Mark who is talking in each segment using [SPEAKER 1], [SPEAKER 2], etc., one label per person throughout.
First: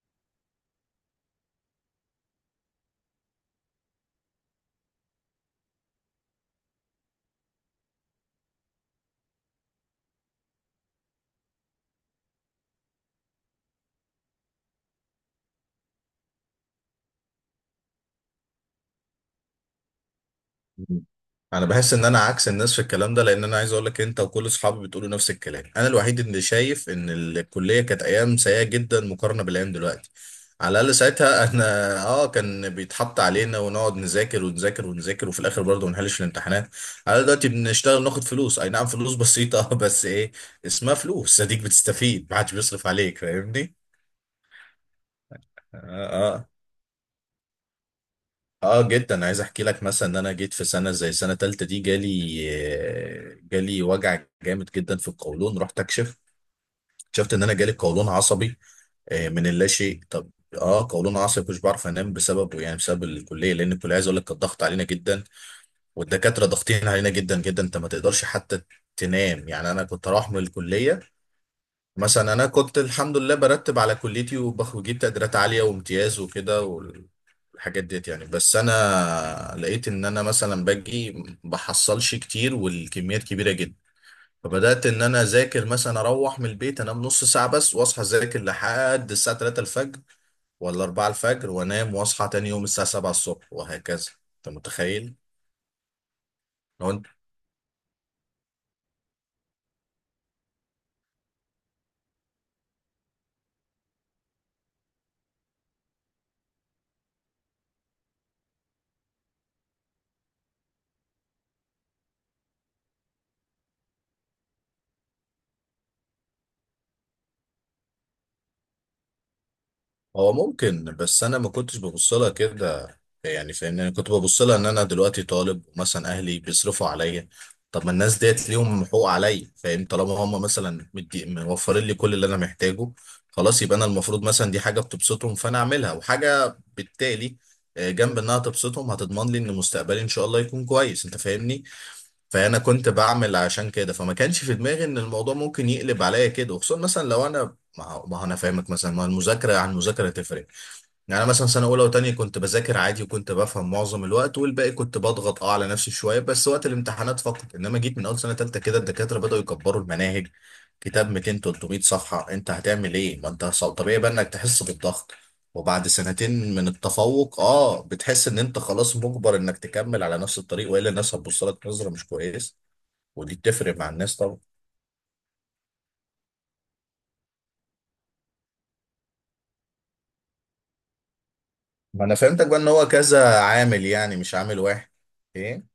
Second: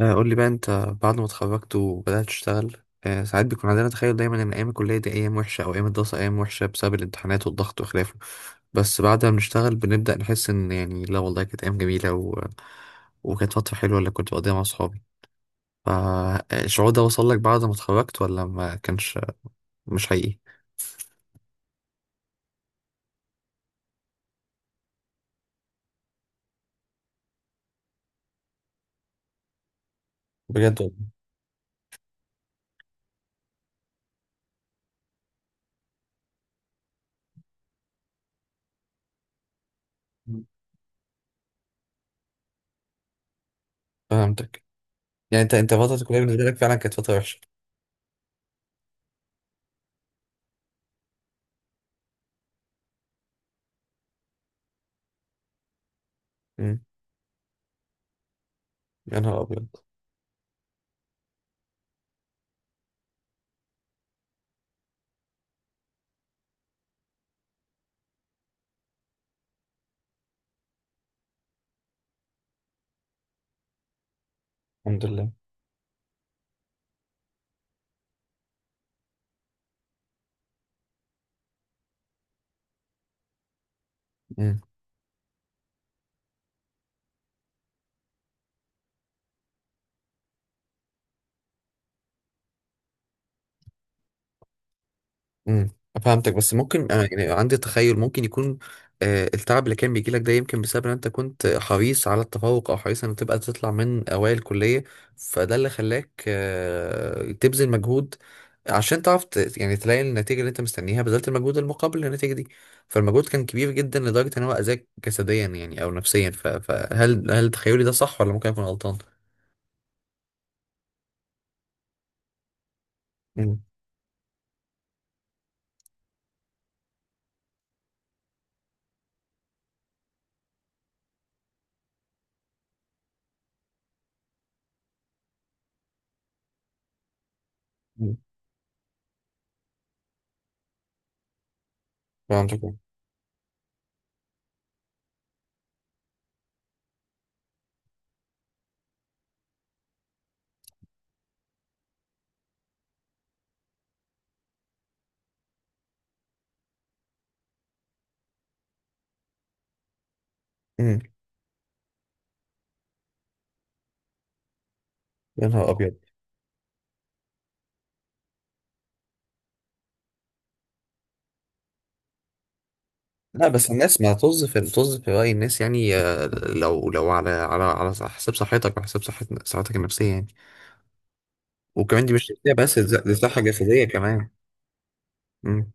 [SPEAKER 1] قول لي بقى انت بعد ما اتخرجت وبدأت تشتغل. ساعات بيكون عندنا تخيل دايما ان ايام الكلية دي ايام وحشة او ايام الدراسة ايام وحشة بسبب الامتحانات والضغط وخلافه. بس بعد ما بنشتغل بنبدأ نحس ان يعني لا والله كانت ايام جميلة و... وكانت فترة حلوة اللي كنت بقضيها مع صحابي. فالشعور ده وصل لك بعد ما اتخرجت ولا ما كانش؟ مش حقيقي.
[SPEAKER 2] انا بحس ان انا عكس الناس في الكلام ده لان انا عايز اقول لك انت وكل اصحابي بتقولوا نفس الكلام. انا الوحيد اللي شايف ان الكليه كانت ايام سيئه جدا مقارنه بالايام دلوقتي. على
[SPEAKER 1] بجد
[SPEAKER 2] الاقل
[SPEAKER 1] والله.
[SPEAKER 2] ساعتها احنا اه، كان بيتحط علينا ونقعد نذاكر ونذاكر ونذاكر، وفي الاخر برضه ما نحلش الامتحانات. على الأقل دلوقتي بنشتغل ناخد فلوس، اي نعم فلوس بسيطه بس ايه،
[SPEAKER 1] مم.
[SPEAKER 2] اسمها فلوس. اديك بتستفيد، ما حدش بيصرف عليك، فاهمني.
[SPEAKER 1] فهمتك. يعني انت
[SPEAKER 2] اه.
[SPEAKER 1] فترة الكلية بالنسبة
[SPEAKER 2] آه.
[SPEAKER 1] لك فعلا كانت فترة وحشة؟
[SPEAKER 2] اه جدا، عايز احكي لك مثلا ان انا جيت في سنه زي سنه تالتة دي جالي. جالي وجع جامد جدا في القولون، رحت اكشف.
[SPEAKER 1] مم.
[SPEAKER 2] اكتشفت ان انا جالي قولون عصبي
[SPEAKER 1] يا نهار
[SPEAKER 2] من
[SPEAKER 1] ابيض.
[SPEAKER 2] اللاشيء. طب اه قولون عصبي مش بعرف انام بسببه، يعني بسبب الكليه، لان الكليه عايز اقول لك كانت ضغط علينا جدا. والدكاتره ضاغطين علينا جدا جدا، انت ما تقدرش حتى تنام. يعني انا كنت اروح من الكليه، مثلا انا كنت الحمد لله برتب على كليتي وبجيب
[SPEAKER 1] الحمد لله.
[SPEAKER 2] تقديرات عاليه وامتياز وكده والحاجات ديت يعني. بس انا لقيت ان انا مثلا باجي بحصلش كتير والكميات كبيره جدا.
[SPEAKER 1] مم.
[SPEAKER 2] فبدات ان انا اذاكر، مثلا اروح من البيت انام نص ساعه بس واصحى اذاكر لحد الساعه 3 الفجر ولا 4 الفجر، وانام واصحى تاني يوم الساعه 7 الصبح وهكذا. انت متخيل؟
[SPEAKER 1] امم. فهمتك، بس ممكن
[SPEAKER 2] لو.
[SPEAKER 1] انا يعني عندي تخيل ممكن يكون التعب اللي كان بيجي لك ده يمكن بسبب ان انت كنت حريص على التفوق او حريص ان تبقى تطلع من اوائل الكليه. فده اللي خلاك تبذل مجهود، عشان تعرف يعني تلاقي النتيجه اللي انت مستنيها، بذلت المجهود المقابل للنتيجه دي. فالمجهود كان كبير جدا لدرجه ان هو اذاك جسديا يعني او نفسيا، فهل تخيلي ده صح ولا ممكن اكون غلطان؟
[SPEAKER 2] هو ممكن، بس انا ما كنتش ببص لها كده. يعني
[SPEAKER 1] امم.
[SPEAKER 2] فاهمني، انا كنت ببص لها ان انا دلوقتي طالب، مثلا اهلي بيصرفوا عليا. طب ما الناس ديت ليهم حقوق عليا، فاهم؟ طالما هم مثلا مدي موفرين لي كل اللي انا محتاجه، خلاص يبقى انا المفروض مثلا دي حاجه بتبسطهم فانا اعملها، وحاجه بالتالي جنب انها تبسطهم هتضمن لي ان مستقبلي ان شاء الله يكون كويس، انت فاهمني. فانا
[SPEAKER 1] فهمتك.
[SPEAKER 2] كنت بعمل عشان كده، فما كانش في دماغي ان الموضوع ممكن يقلب عليا كده. وخصوصا مثلا لو انا ما هو انا فاهمك، مثلا ما هو المذاكره عن المذاكره تفرق. يعني أنا مثلا سنة أولى وتانية كنت بذاكر عادي وكنت بفهم معظم الوقت، والباقي كنت بضغط على نفسي شوية بس وقت الامتحانات فقط. إنما جيت من أول سنة تالتة كده الدكاترة بدأوا يكبروا المناهج.
[SPEAKER 1] امم.
[SPEAKER 2] كتاب 200 300 صفحة أنت هتعمل إيه؟ ما أنت طبيعي بقى إنك تحس بالضغط.
[SPEAKER 1] يا نهار
[SPEAKER 2] وبعد
[SPEAKER 1] ابيض.
[SPEAKER 2] سنتين من التفوق بتحس إن أنت خلاص مجبر إنك تكمل على نفس الطريق، وإلا الناس هتبص لك نظرة مش كويس. ودي
[SPEAKER 1] لا، بس
[SPEAKER 2] بتفرق مع
[SPEAKER 1] الناس ما
[SPEAKER 2] الناس طبعا.
[SPEAKER 1] طز، في طز في رأي الناس يعني. لو على حساب صحتك، وحساب صحتك النفسية يعني.
[SPEAKER 2] ما
[SPEAKER 1] وكمان دي
[SPEAKER 2] أنا
[SPEAKER 1] مش
[SPEAKER 2] فهمتك
[SPEAKER 1] نفسية
[SPEAKER 2] بقى، إن
[SPEAKER 1] بس دي
[SPEAKER 2] هو
[SPEAKER 1] صحة
[SPEAKER 2] كذا
[SPEAKER 1] جسدية
[SPEAKER 2] عامل يعني،
[SPEAKER 1] كمان.
[SPEAKER 2] مش عامل واحد. إيه؟
[SPEAKER 1] مم.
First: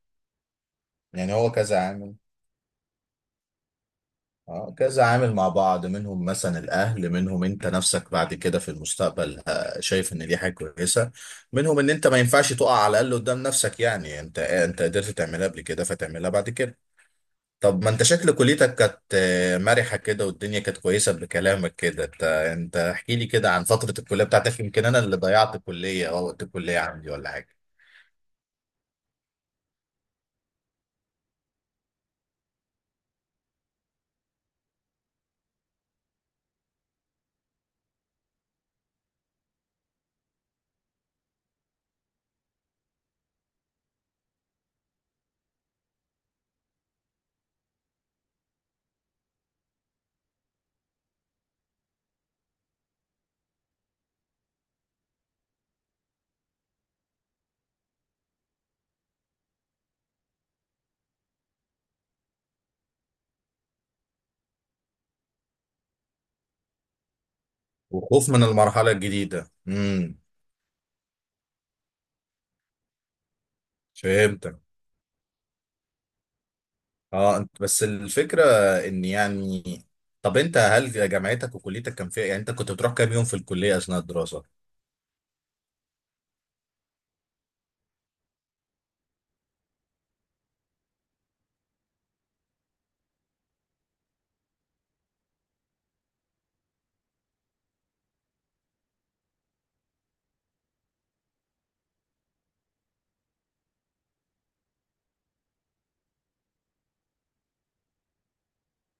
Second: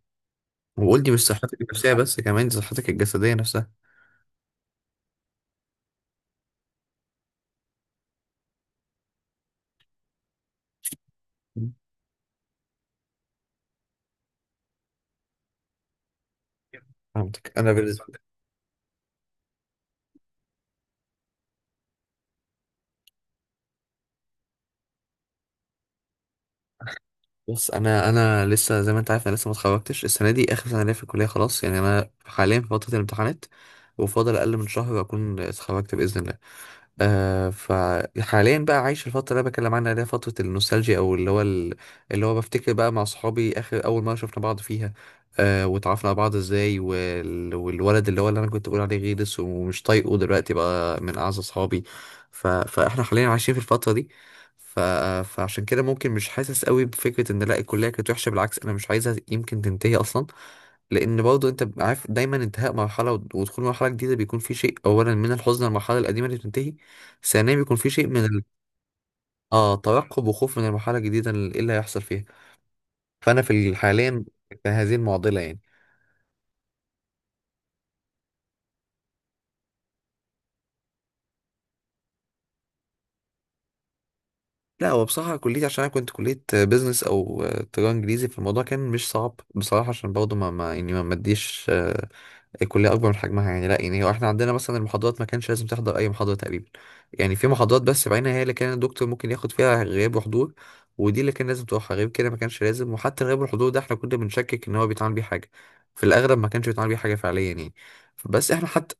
[SPEAKER 1] وقول، دي مش
[SPEAKER 2] يعني هو
[SPEAKER 1] صحتك
[SPEAKER 2] كذا
[SPEAKER 1] النفسية
[SPEAKER 2] عامل.
[SPEAKER 1] بس كمان دي صحتك الجسدية نفسها.
[SPEAKER 2] اه كذا عامل مع بعض. منهم مثلا الاهل، منهم انت نفسك بعد كده في المستقبل شايف ان دي حاجه كويسه.
[SPEAKER 1] مم.
[SPEAKER 2] منهم ان انت ما ينفعش تقع على الاقل قدام نفسك، يعني انت انت قدرت تعملها قبل كده فتعملها بعد كده.
[SPEAKER 1] فهمتك. أنا
[SPEAKER 2] طب ما انت
[SPEAKER 1] بالنسبة.
[SPEAKER 2] شكل كليتك كانت مرحه كده والدنيا كانت كويسه بكلامك كده. انت انت احكي لي كده عن فتره الكليه بتاعتك، يمكن انا اللي ضيعت الكليه او وقت الكليه عندي ولا حاجه.
[SPEAKER 1] بص، انا لسه زي ما انت عارف، انا لسه ما اتخرجتش، السنه دي اخر سنه ليا في الكليه، خلاص يعني انا حاليا في فتره الامتحانات. وفاضل اقل من شهر اكون اتخرجت باذن الله. فحاليا بقى عايش الفتره اللي انا بكلم عنها، اللي هي فتره النوستالجيا، او اللي هو بفتكر بقى مع صحابي اخر اول مره شفنا بعض فيها. واتعرفنا على بعض ازاي، وال... والولد اللي هو اللي انا كنت بقول عليه غيرس ومش طايقه، دلوقتي بقى من اعز اصحابي. ف... فاحنا حاليا عايشين في الفتره دي. ف... فعشان كده ممكن مش حاسس قوي بفكرة ان لا الكلية كانت وحشة، بالعكس انا مش عايزها يمكن تنتهي اصلا. لان برضه انت بيبقى عارف دايما انتهاء مرحلة ود- ودخول مرحلة جديدة بيكون في شيء، اولا من الحزن للمرحلة القديمة اللي بتنتهي، ثانيا بيكون في شيء من
[SPEAKER 2] وخوف
[SPEAKER 1] ال...
[SPEAKER 2] من المرحله الجديده.
[SPEAKER 1] اه
[SPEAKER 2] امم.
[SPEAKER 1] ترقب وخوف من المرحلة الجديدة اللي هيحصل فيها. فانا في حاليا
[SPEAKER 2] فهمتك.
[SPEAKER 1] في هذه المعضلة يعني.
[SPEAKER 2] اه أنت، بس الفكرة ان يعني، طب انت هل جامعتك وكليتك كان فيها، يعني انت كنت بتروح كام يوم في الكلية اثناء الدراسة؟
[SPEAKER 1] لا، هو بصراحة كليتي، عشان أنا كنت كلية بيزنس أو تجارة إنجليزي، فالموضوع كان مش صعب بصراحة، عشان برضه ما يعني ما مديش الكليه اكبر من حجمها، يعني لا، يعني هو احنا عندنا مثلا المحاضرات ما كانش لازم تحضر اي محاضره تقريبا. يعني في محاضرات بس بعينها هي اللي كان الدكتور ممكن ياخد فيها غياب وحضور. ودي اللي كان لازم تروحها، غير كده ما كانش لازم، وحتى الغياب والحضور ده احنا كنا بنشكك ان هو بيتعامل بيه حاجه، في الاغلب ما كانش بيتعامل بيه حاجه فعليا يعني. بس احنا حتى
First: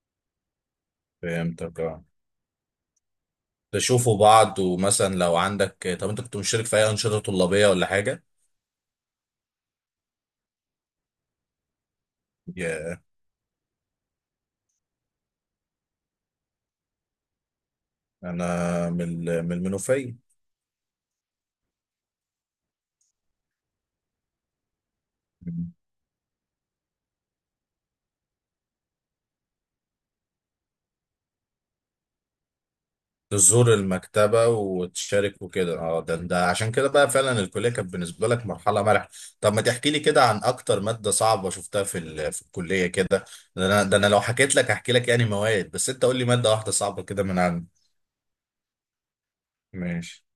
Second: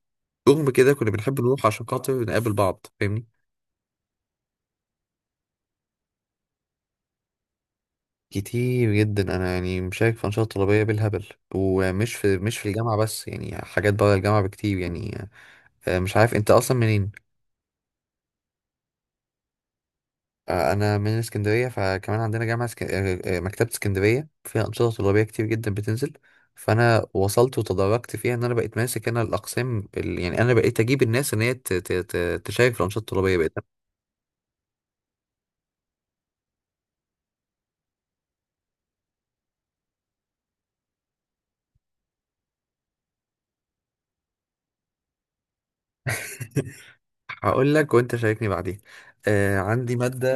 [SPEAKER 1] رغم كده كنا بنحب نروح
[SPEAKER 2] فهمتك
[SPEAKER 1] عشان
[SPEAKER 2] اه.
[SPEAKER 1] خاطر نقابل بعض، فاهمني.
[SPEAKER 2] تشوفوا بعض. ومثلا لو عندك، طب انت كنت مشترك في اي انشطة طلابية ولا حاجة؟
[SPEAKER 1] كتير جدا، انا يعني مشارك في انشطه طلابيه بالهبل. ومش في مش في الجامعه
[SPEAKER 2] يا.
[SPEAKER 1] بس، يعني حاجات بره الجامعه بكتير يعني. مش عارف انت اصلا منين.
[SPEAKER 2] انا من من المنوفية.
[SPEAKER 1] انا من اسكندريه، فكمان عندنا جامعه سك... آه، آه، مكتبه اسكندريه فيها انشطه طلابيه كتير جدا بتنزل. فانا وصلت وتدرجت فيها ان انا بقيت ماسك انا الاقسام يعني انا بقيت اجيب الناس ان هي تشارك في الانشطه الطلابيه بقيت.
[SPEAKER 2] تزور المكتبة وتشارك وكده. اه، ده ده عشان كده بقى فعلا الكلية كانت بالنسبة لك مرحلة مرحلة. طب ما تحكي لي كده عن أكتر مادة صعبة شفتها في الكلية كده. ده أنا، ده أنا لو حكيت لك هحكي لك يعني مواد. بس أنت قول لي مادة واحدة صعبة كده من
[SPEAKER 1] هقول
[SPEAKER 2] عندك.
[SPEAKER 1] لك وانت شاركني بعدين. عندي
[SPEAKER 2] ماشي.
[SPEAKER 1] ماده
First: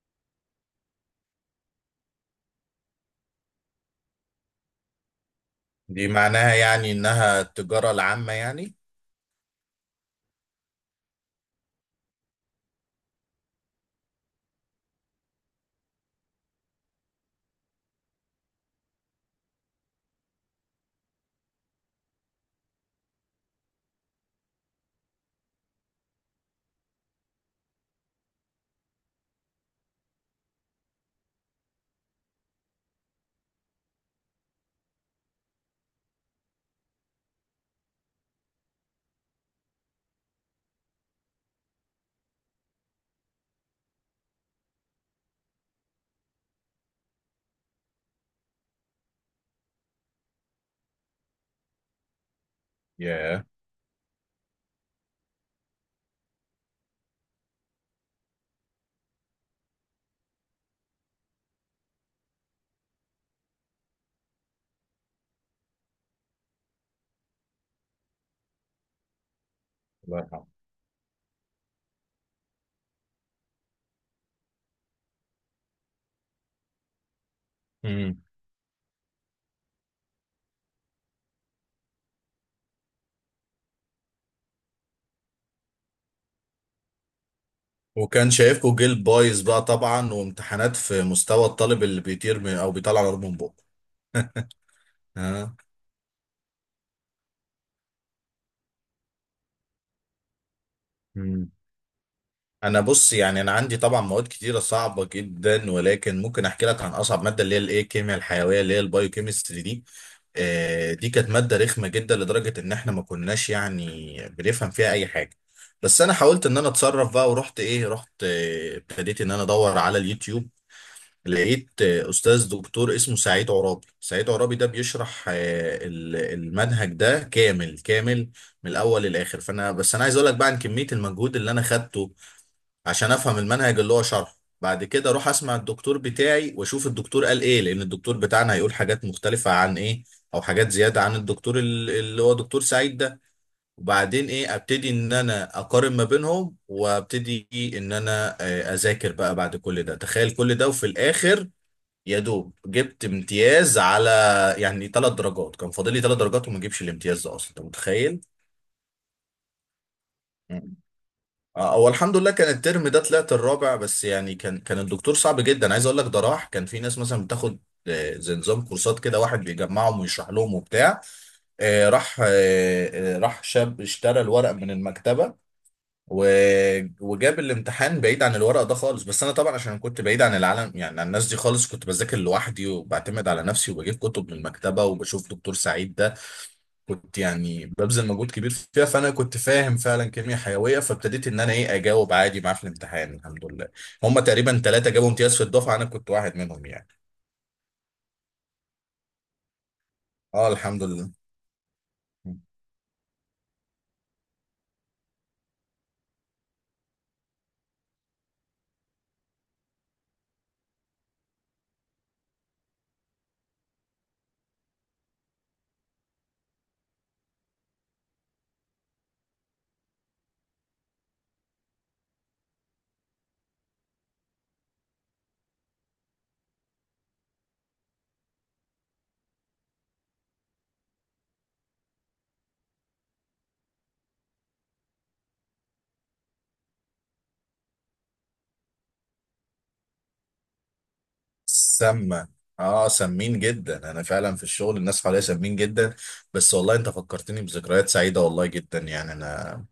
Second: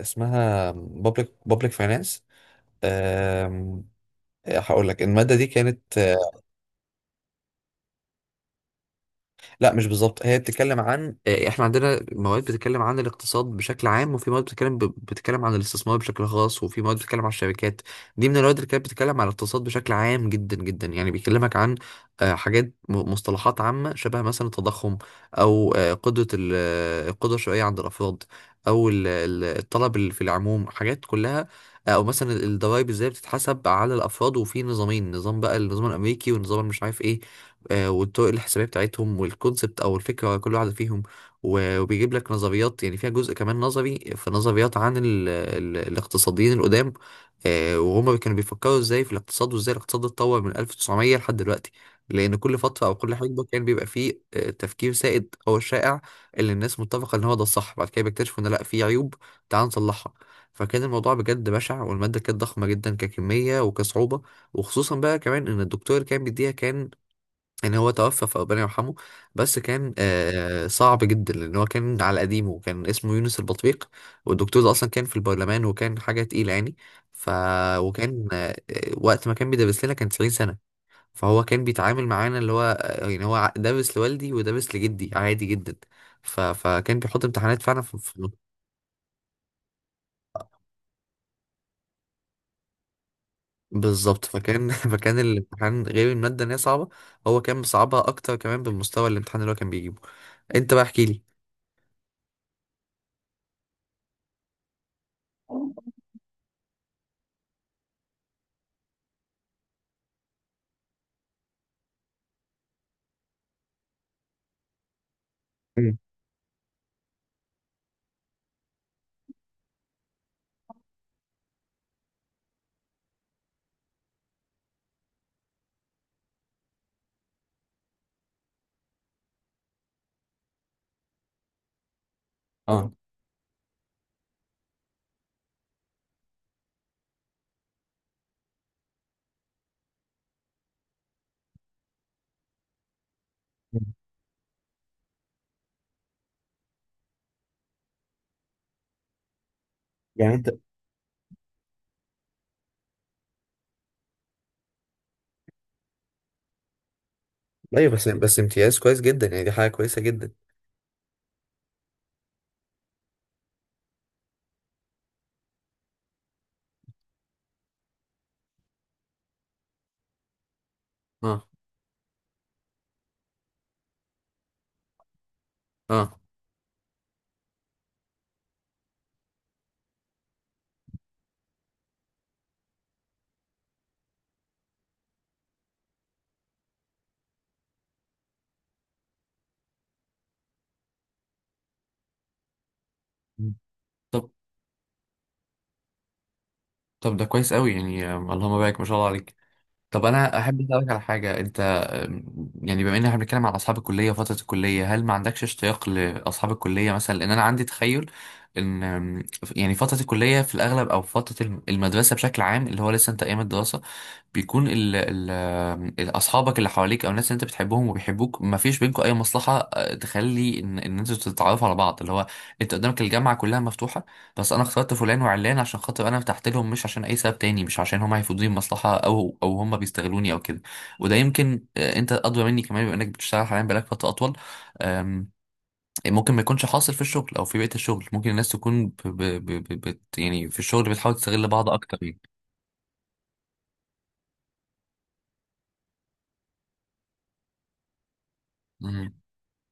[SPEAKER 1] اسمها public finance. آم، هقول لك الماده دي كانت.
[SPEAKER 2] دي معناها يعني إنها التجارة العامة يعني؟
[SPEAKER 1] لا، مش بالظبط، هي بتتكلم عن احنا عندنا مواد بتتكلم عن الاقتصاد بشكل عام، وفي مواد بتتكلم بتتكلم عن الاستثمار بشكل خاص، وفي مواد بتتكلم عن الشركات. دي من المواد اللي كانت بتتكلم عن الاقتصاد بشكل عام جدا جدا، يعني بيكلمك عن حاجات مصطلحات عامة شبه مثلا التضخم، او آه، قدرة ال- آه، القدرة الشرائية عند الافراد، او الطلب في العموم، حاجات كلها. او مثلا الضرايب ازاي بتتحسب على الافراد، وفي نظامين، نظام بقى النظام الامريكي، والنظام مش عارف ايه. والطرق الحسابية بتاعتهم، والكونسبت أو الفكرة ورا كل واحدة فيهم. و- وبيجيب لك نظريات، يعني فيها جزء كمان نظري، في نظريات عن ال الاقتصاديين القدام. وهما كانوا بيفكروا ازاي في الاقتصاد، وازاي الاقتصاد اتطور من 1900 لحد دلوقتي. لأن كل فترة أو كل حقبة
[SPEAKER 2] ياه.
[SPEAKER 1] كان بيبقى فيه تفكير سائد أو شائع، اللي الناس متفقة إن هو ده الصح، بعد كده بيكتشفوا إن لأ، في عيوب. تعال نصلحها. فكان الموضوع بجد بشع، والمادة كانت ضخمة جدا ككمية وكصعوبة. وخصوصا بقى كمان إن الدكتور اللي كان بيديها كان، يعني هو توفى فربنا يرحمه. بس كان
[SPEAKER 2] الله يرحمه.
[SPEAKER 1] صعب جدا، لان هو كان على قديمه، وكان اسمه يونس البطريق. والدكتور ده اصلا كان في البرلمان، وكان حاجه تقيله يعني. ف
[SPEAKER 2] امم.
[SPEAKER 1] وكان وقت ما كان بيدرس لنا، كان 90 سنه. فهو كان بيتعامل معانا اللي هو يعني هو درس لوالدي ودرس لجدي عادي جدا. ف... فكان بيحط امتحانات فعلا
[SPEAKER 2] وكان شايفكوا جيل بايظ بقى طبعا، وامتحانات في مستوى الطالب اللي بيطير من أو بيطلع نار من بقه.
[SPEAKER 1] بالظبط، فكان فكان الامتحان غير الماده ان هي صعبه، هو كان مصعبها اكتر كمان بالمستوى الامتحان اللي هو كان بيجيبه. انت بقى احكي
[SPEAKER 2] ها. انا بص، يعني انا عندي طبعا مواد كتيره صعبه جدا، ولكن ممكن احكي لك عن اصعب ماده اللي هي الايه، الكيمياء الحيويه اللي هي البايو كيمستري دي. دي كانت ماده رخمه جدا لدرجه ان احنا ما كناش يعني بنفهم فيها اي حاجه.
[SPEAKER 1] لي.
[SPEAKER 2] بس انا حاولت ان انا اتصرف بقى ورحت ايه، رحت ابتديت ان انا ادور على اليوتيوب. لقيت استاذ دكتور اسمه سعيد عرابي. سعيد عرابي ده بيشرح المنهج ده كامل كامل، من الاول للاخر. فانا، بس انا عايز اقول لك بقى عن كميه المجهود اللي انا خدته عشان افهم المنهج اللي هو شرحه، بعد كده اروح اسمع الدكتور بتاعي واشوف الدكتور قال ايه، لان الدكتور بتاعنا هيقول حاجات مختلفة عن ايه، او حاجات زيادة عن الدكتور اللي هو دكتور سعيد ده. وبعدين ايه، ابتدي ان انا اقارن ما بينهم، وابتدي ان انا اذاكر بقى بعد كل ده. تخيل كل ده وفي الاخر يا دوب جبت امتياز. على يعني ثلاث درجات كان فاضل لي ثلاث درجات وما اجيبش الامتياز ده اصلا، انت
[SPEAKER 1] بس
[SPEAKER 2] متخيل؟
[SPEAKER 1] بس امتياز كويس جدا، يعني دي حاجة كويسة جدا.
[SPEAKER 2] هو الحمد لله كان الترم ده طلعت الرابع، بس يعني كان كان الدكتور صعب جدا. عايز اقول لك ده، راح كان في ناس مثلا بتاخد زي نظام كورسات كده، واحد بيجمعهم ويشرح لهم وبتاع. آه، راح آه، آه، راح شاب اشترى الورق من المكتبة وجاب الامتحان بعيد عن الورق ده خالص. بس انا طبعا عشان كنت بعيد عن العالم، يعني عن الناس دي خالص، كنت بذاكر لوحدي وبعتمد على نفسي وبجيب كتب من المكتبة وبشوف دكتور سعيد ده. كنت يعني ببذل مجهود كبير فيها، فانا كنت فاهم فعلا كيمياء حيويه، فابتديت ان انا ايه اجاوب عادي معاه في الامتحان الحمد لله. هم تقريبا ثلاثه جابوا امتياز في الدفعه، انا كنت واحد منهم يعني.
[SPEAKER 1] طب ده كويس قوي يعني. اللهم بارك ما شاء الله عليك. طب انا
[SPEAKER 2] اه
[SPEAKER 1] احب
[SPEAKER 2] الحمد
[SPEAKER 1] اسالك على
[SPEAKER 2] لله.
[SPEAKER 1] حاجه، انت يعني، بما ان احنا بنتكلم على اصحاب الكليه وفتره الكليه، هل ما عندكش اشتياق لاصحاب الكليه مثلا؟ لان انا عندي تخيل ان يعني فتره الكليه في الاغلب، او فتره المدرسه بشكل عام، اللي هو لسه انت ايام الدراسه، بيكون اصحابك اللي حواليك او الناس اللي انت بتحبهم وبيحبوك، ما فيش بينكم اي مصلحه تخلي ان انتوا تتعرفوا على بعض، اللي هو انت قدامك الجامعه كلها مفتوحه. بس انا اخترت فلان وعلان عشان خاطر انا ارتحت لهم، مش عشان اي سبب تاني، مش عشان هم هيفيدوني بمصلحه او هم بيستغلوني او كده. وده يمكن انت ادرى مني كمان بما انك بتشتغل حاليا بقالك فتره اطول. آم، ممكن ما يكونش حاصل في الشغل او في بيئه الشغل، ممكن الناس تكون يعني في الشغل بتحاول تستغل بعض اكتر يعني.
[SPEAKER 2] سامة. اه سمين جدا، انا فعلا في الشغل الناس حواليا سمين جدا. بس والله انت فكرتني بذكريات سعيده والله جدا، يعني
[SPEAKER 1] مم.
[SPEAKER 2] انا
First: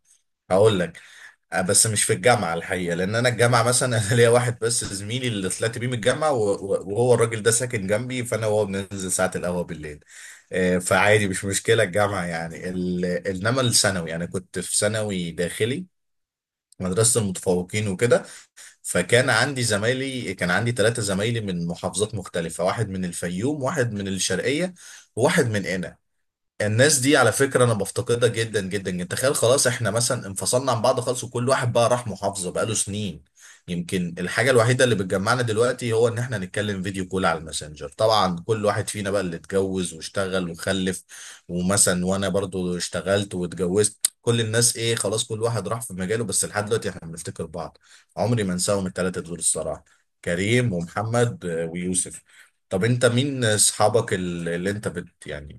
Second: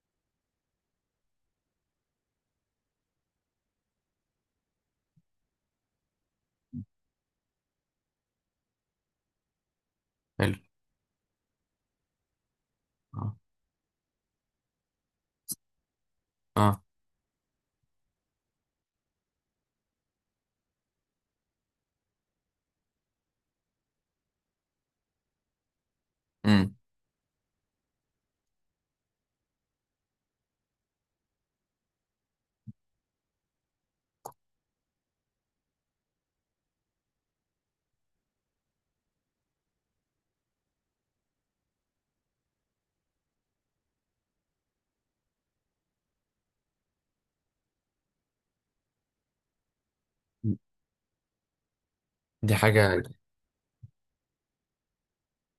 [SPEAKER 2] هقول لك بس مش في الجامعة الحقيقة، لأن أنا الجامعة مثلا أنا ليا واحد بس زميلي اللي طلعت بيه من الجامعة وهو الراجل ده ساكن جنبي، فأنا وهو بننزل ساعة القهوة بالليل.
[SPEAKER 1] حلو.
[SPEAKER 2] فعادي مش مشكلة الجامعة يعني إنما الثانوي أنا كنت في ثانوي داخلي،
[SPEAKER 1] اه.
[SPEAKER 2] مدرسة المتفوقين وكده. فكان عندي زمايلي، كان عندي ثلاثة زمايلي من محافظات مختلفة، واحد من الفيوم واحد من الشرقية وواحد من هنا.
[SPEAKER 1] امم.
[SPEAKER 2] الناس دي على فكرة أنا بفتقدها جدا جدا جدا. تخيل خلاص إحنا مثلا انفصلنا عن بعض خالص، وكل واحد بقى راح محافظة بقاله سنين. يمكن الحاجة الوحيدة اللي بتجمعنا دلوقتي هو إن إحنا نتكلم فيديو كول على الماسنجر، طبعا كل واحد فينا بقى اللي اتجوز واشتغل وخلف. ومثلا وأنا برضو اشتغلت واتجوزت، كل الناس إيه خلاص، كل واحد راح في مجاله، بس لحد دلوقتي إحنا بنفتكر بعض. عمري ما أنساهم التلاتة دول الصراحة، كريم ومحمد ويوسف.
[SPEAKER 1] دي
[SPEAKER 2] طب
[SPEAKER 1] حاجة.
[SPEAKER 2] انت مين اصحابك اللي انت بت يعني،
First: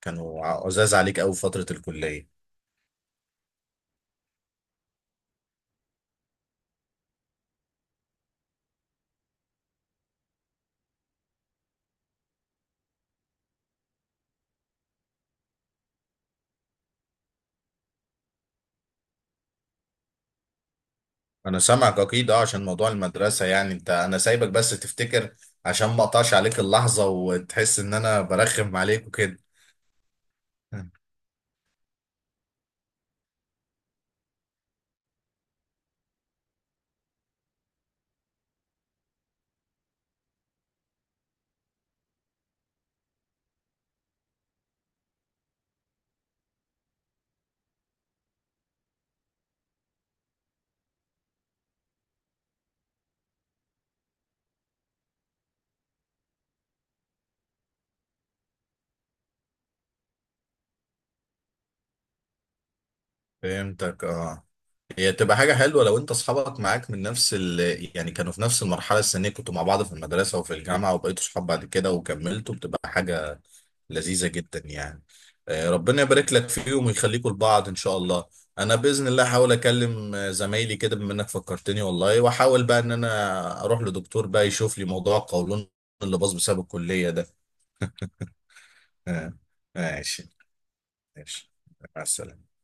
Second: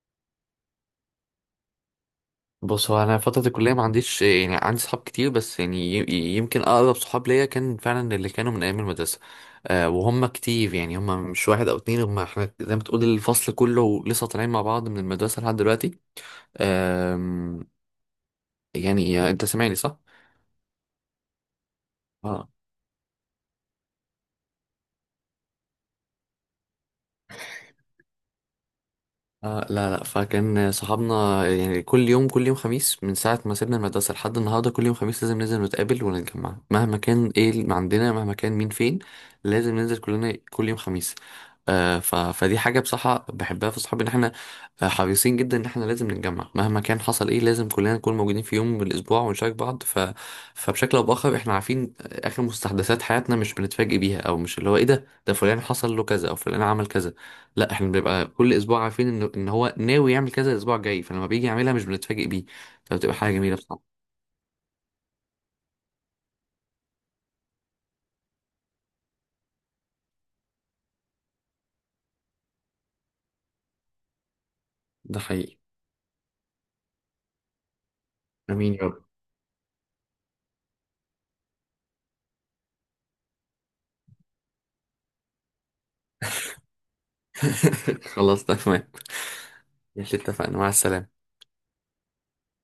[SPEAKER 2] كانوا عزاز عليك قوي في فترة الكلية؟
[SPEAKER 1] بص، هو انا فتره الكليه ما عنديش، يعني عندي صحاب كتير، بس يعني يمكن اقرب صحاب ليا كان فعلا اللي كانوا من ايام المدرسه. وهم كتير، يعني هم مش واحد او اتنين، هم احنا زي ما تقول الفصل كله لسه طالعين مع بعض من المدرسه لحد دلوقتي. أم، يعني انت سامعني صح؟
[SPEAKER 2] انا سامعك اكيد اه، عشان موضوع المدرسة يعني انت. انا سايبك بس تفتكر، عشان ما اقطعش عليك اللحظة وتحس ان انا برخم عليك وكده.
[SPEAKER 1] لا لا، فكان صحابنا يعني كل يوم خميس من ساعة ما سيبنا المدرسة لحد النهاردة، كل يوم خميس لازم ننزل نتقابل ونتجمع، مهما كان ايه اللي عندنا، مهما كان مين فين. لازم ننزل كلنا كل يوم خميس. آه ف... فدي حاجة بصراحة بحبها في صحابي، ان احنا حريصين جدا ان احنا لازم نتجمع، مهما كان حصل ايه لازم كلنا نكون موجودين في يوم من الاسبوع ونشارك بعض، ف... فبشكل او باخر احنا عارفين اخر مستحدثات حياتنا، مش بنتفاجئ بيها، او مش اللي هو ايه ده فلان حصل له كذا او فلان عمل كذا. لا، احنا بنبقى كل اسبوع عارفين ان هو ناوي يعمل كذا الاسبوع الجاي، فلما بيجي يعملها مش بنتفاجئ بيه، فبتبقى حاجه جميله بصراحه.
[SPEAKER 2] فهمتك اه. هي تبقى حاجة حلوة لو انت اصحابك معاك من نفس ال، يعني كانوا في نفس المرحلة السنية، كنتوا مع بعض في المدرسة وفي الجامعة وبقيتوا صحاب بعد كده وكملتوا، بتبقى حاجة لذيذة جدا يعني.
[SPEAKER 1] ده حقيقي.
[SPEAKER 2] ربنا يبارك لك فيهم ويخليكوا لبعض ان شاء الله.
[SPEAKER 1] امين
[SPEAKER 2] انا
[SPEAKER 1] يا رب.
[SPEAKER 2] بإذن الله هحاول اكلم زمايلي كده بما انك فكرتني والله، واحاول بقى ان انا اروح لدكتور بقى يشوف لي موضوع القولون اللي باظ بسبب الكلية ده.
[SPEAKER 1] خلاص تمام.
[SPEAKER 2] آه،
[SPEAKER 1] ماشي،
[SPEAKER 2] ماشي.
[SPEAKER 1] اتفقنا. مع السلامه.
[SPEAKER 2] ماشي، مع السلامة.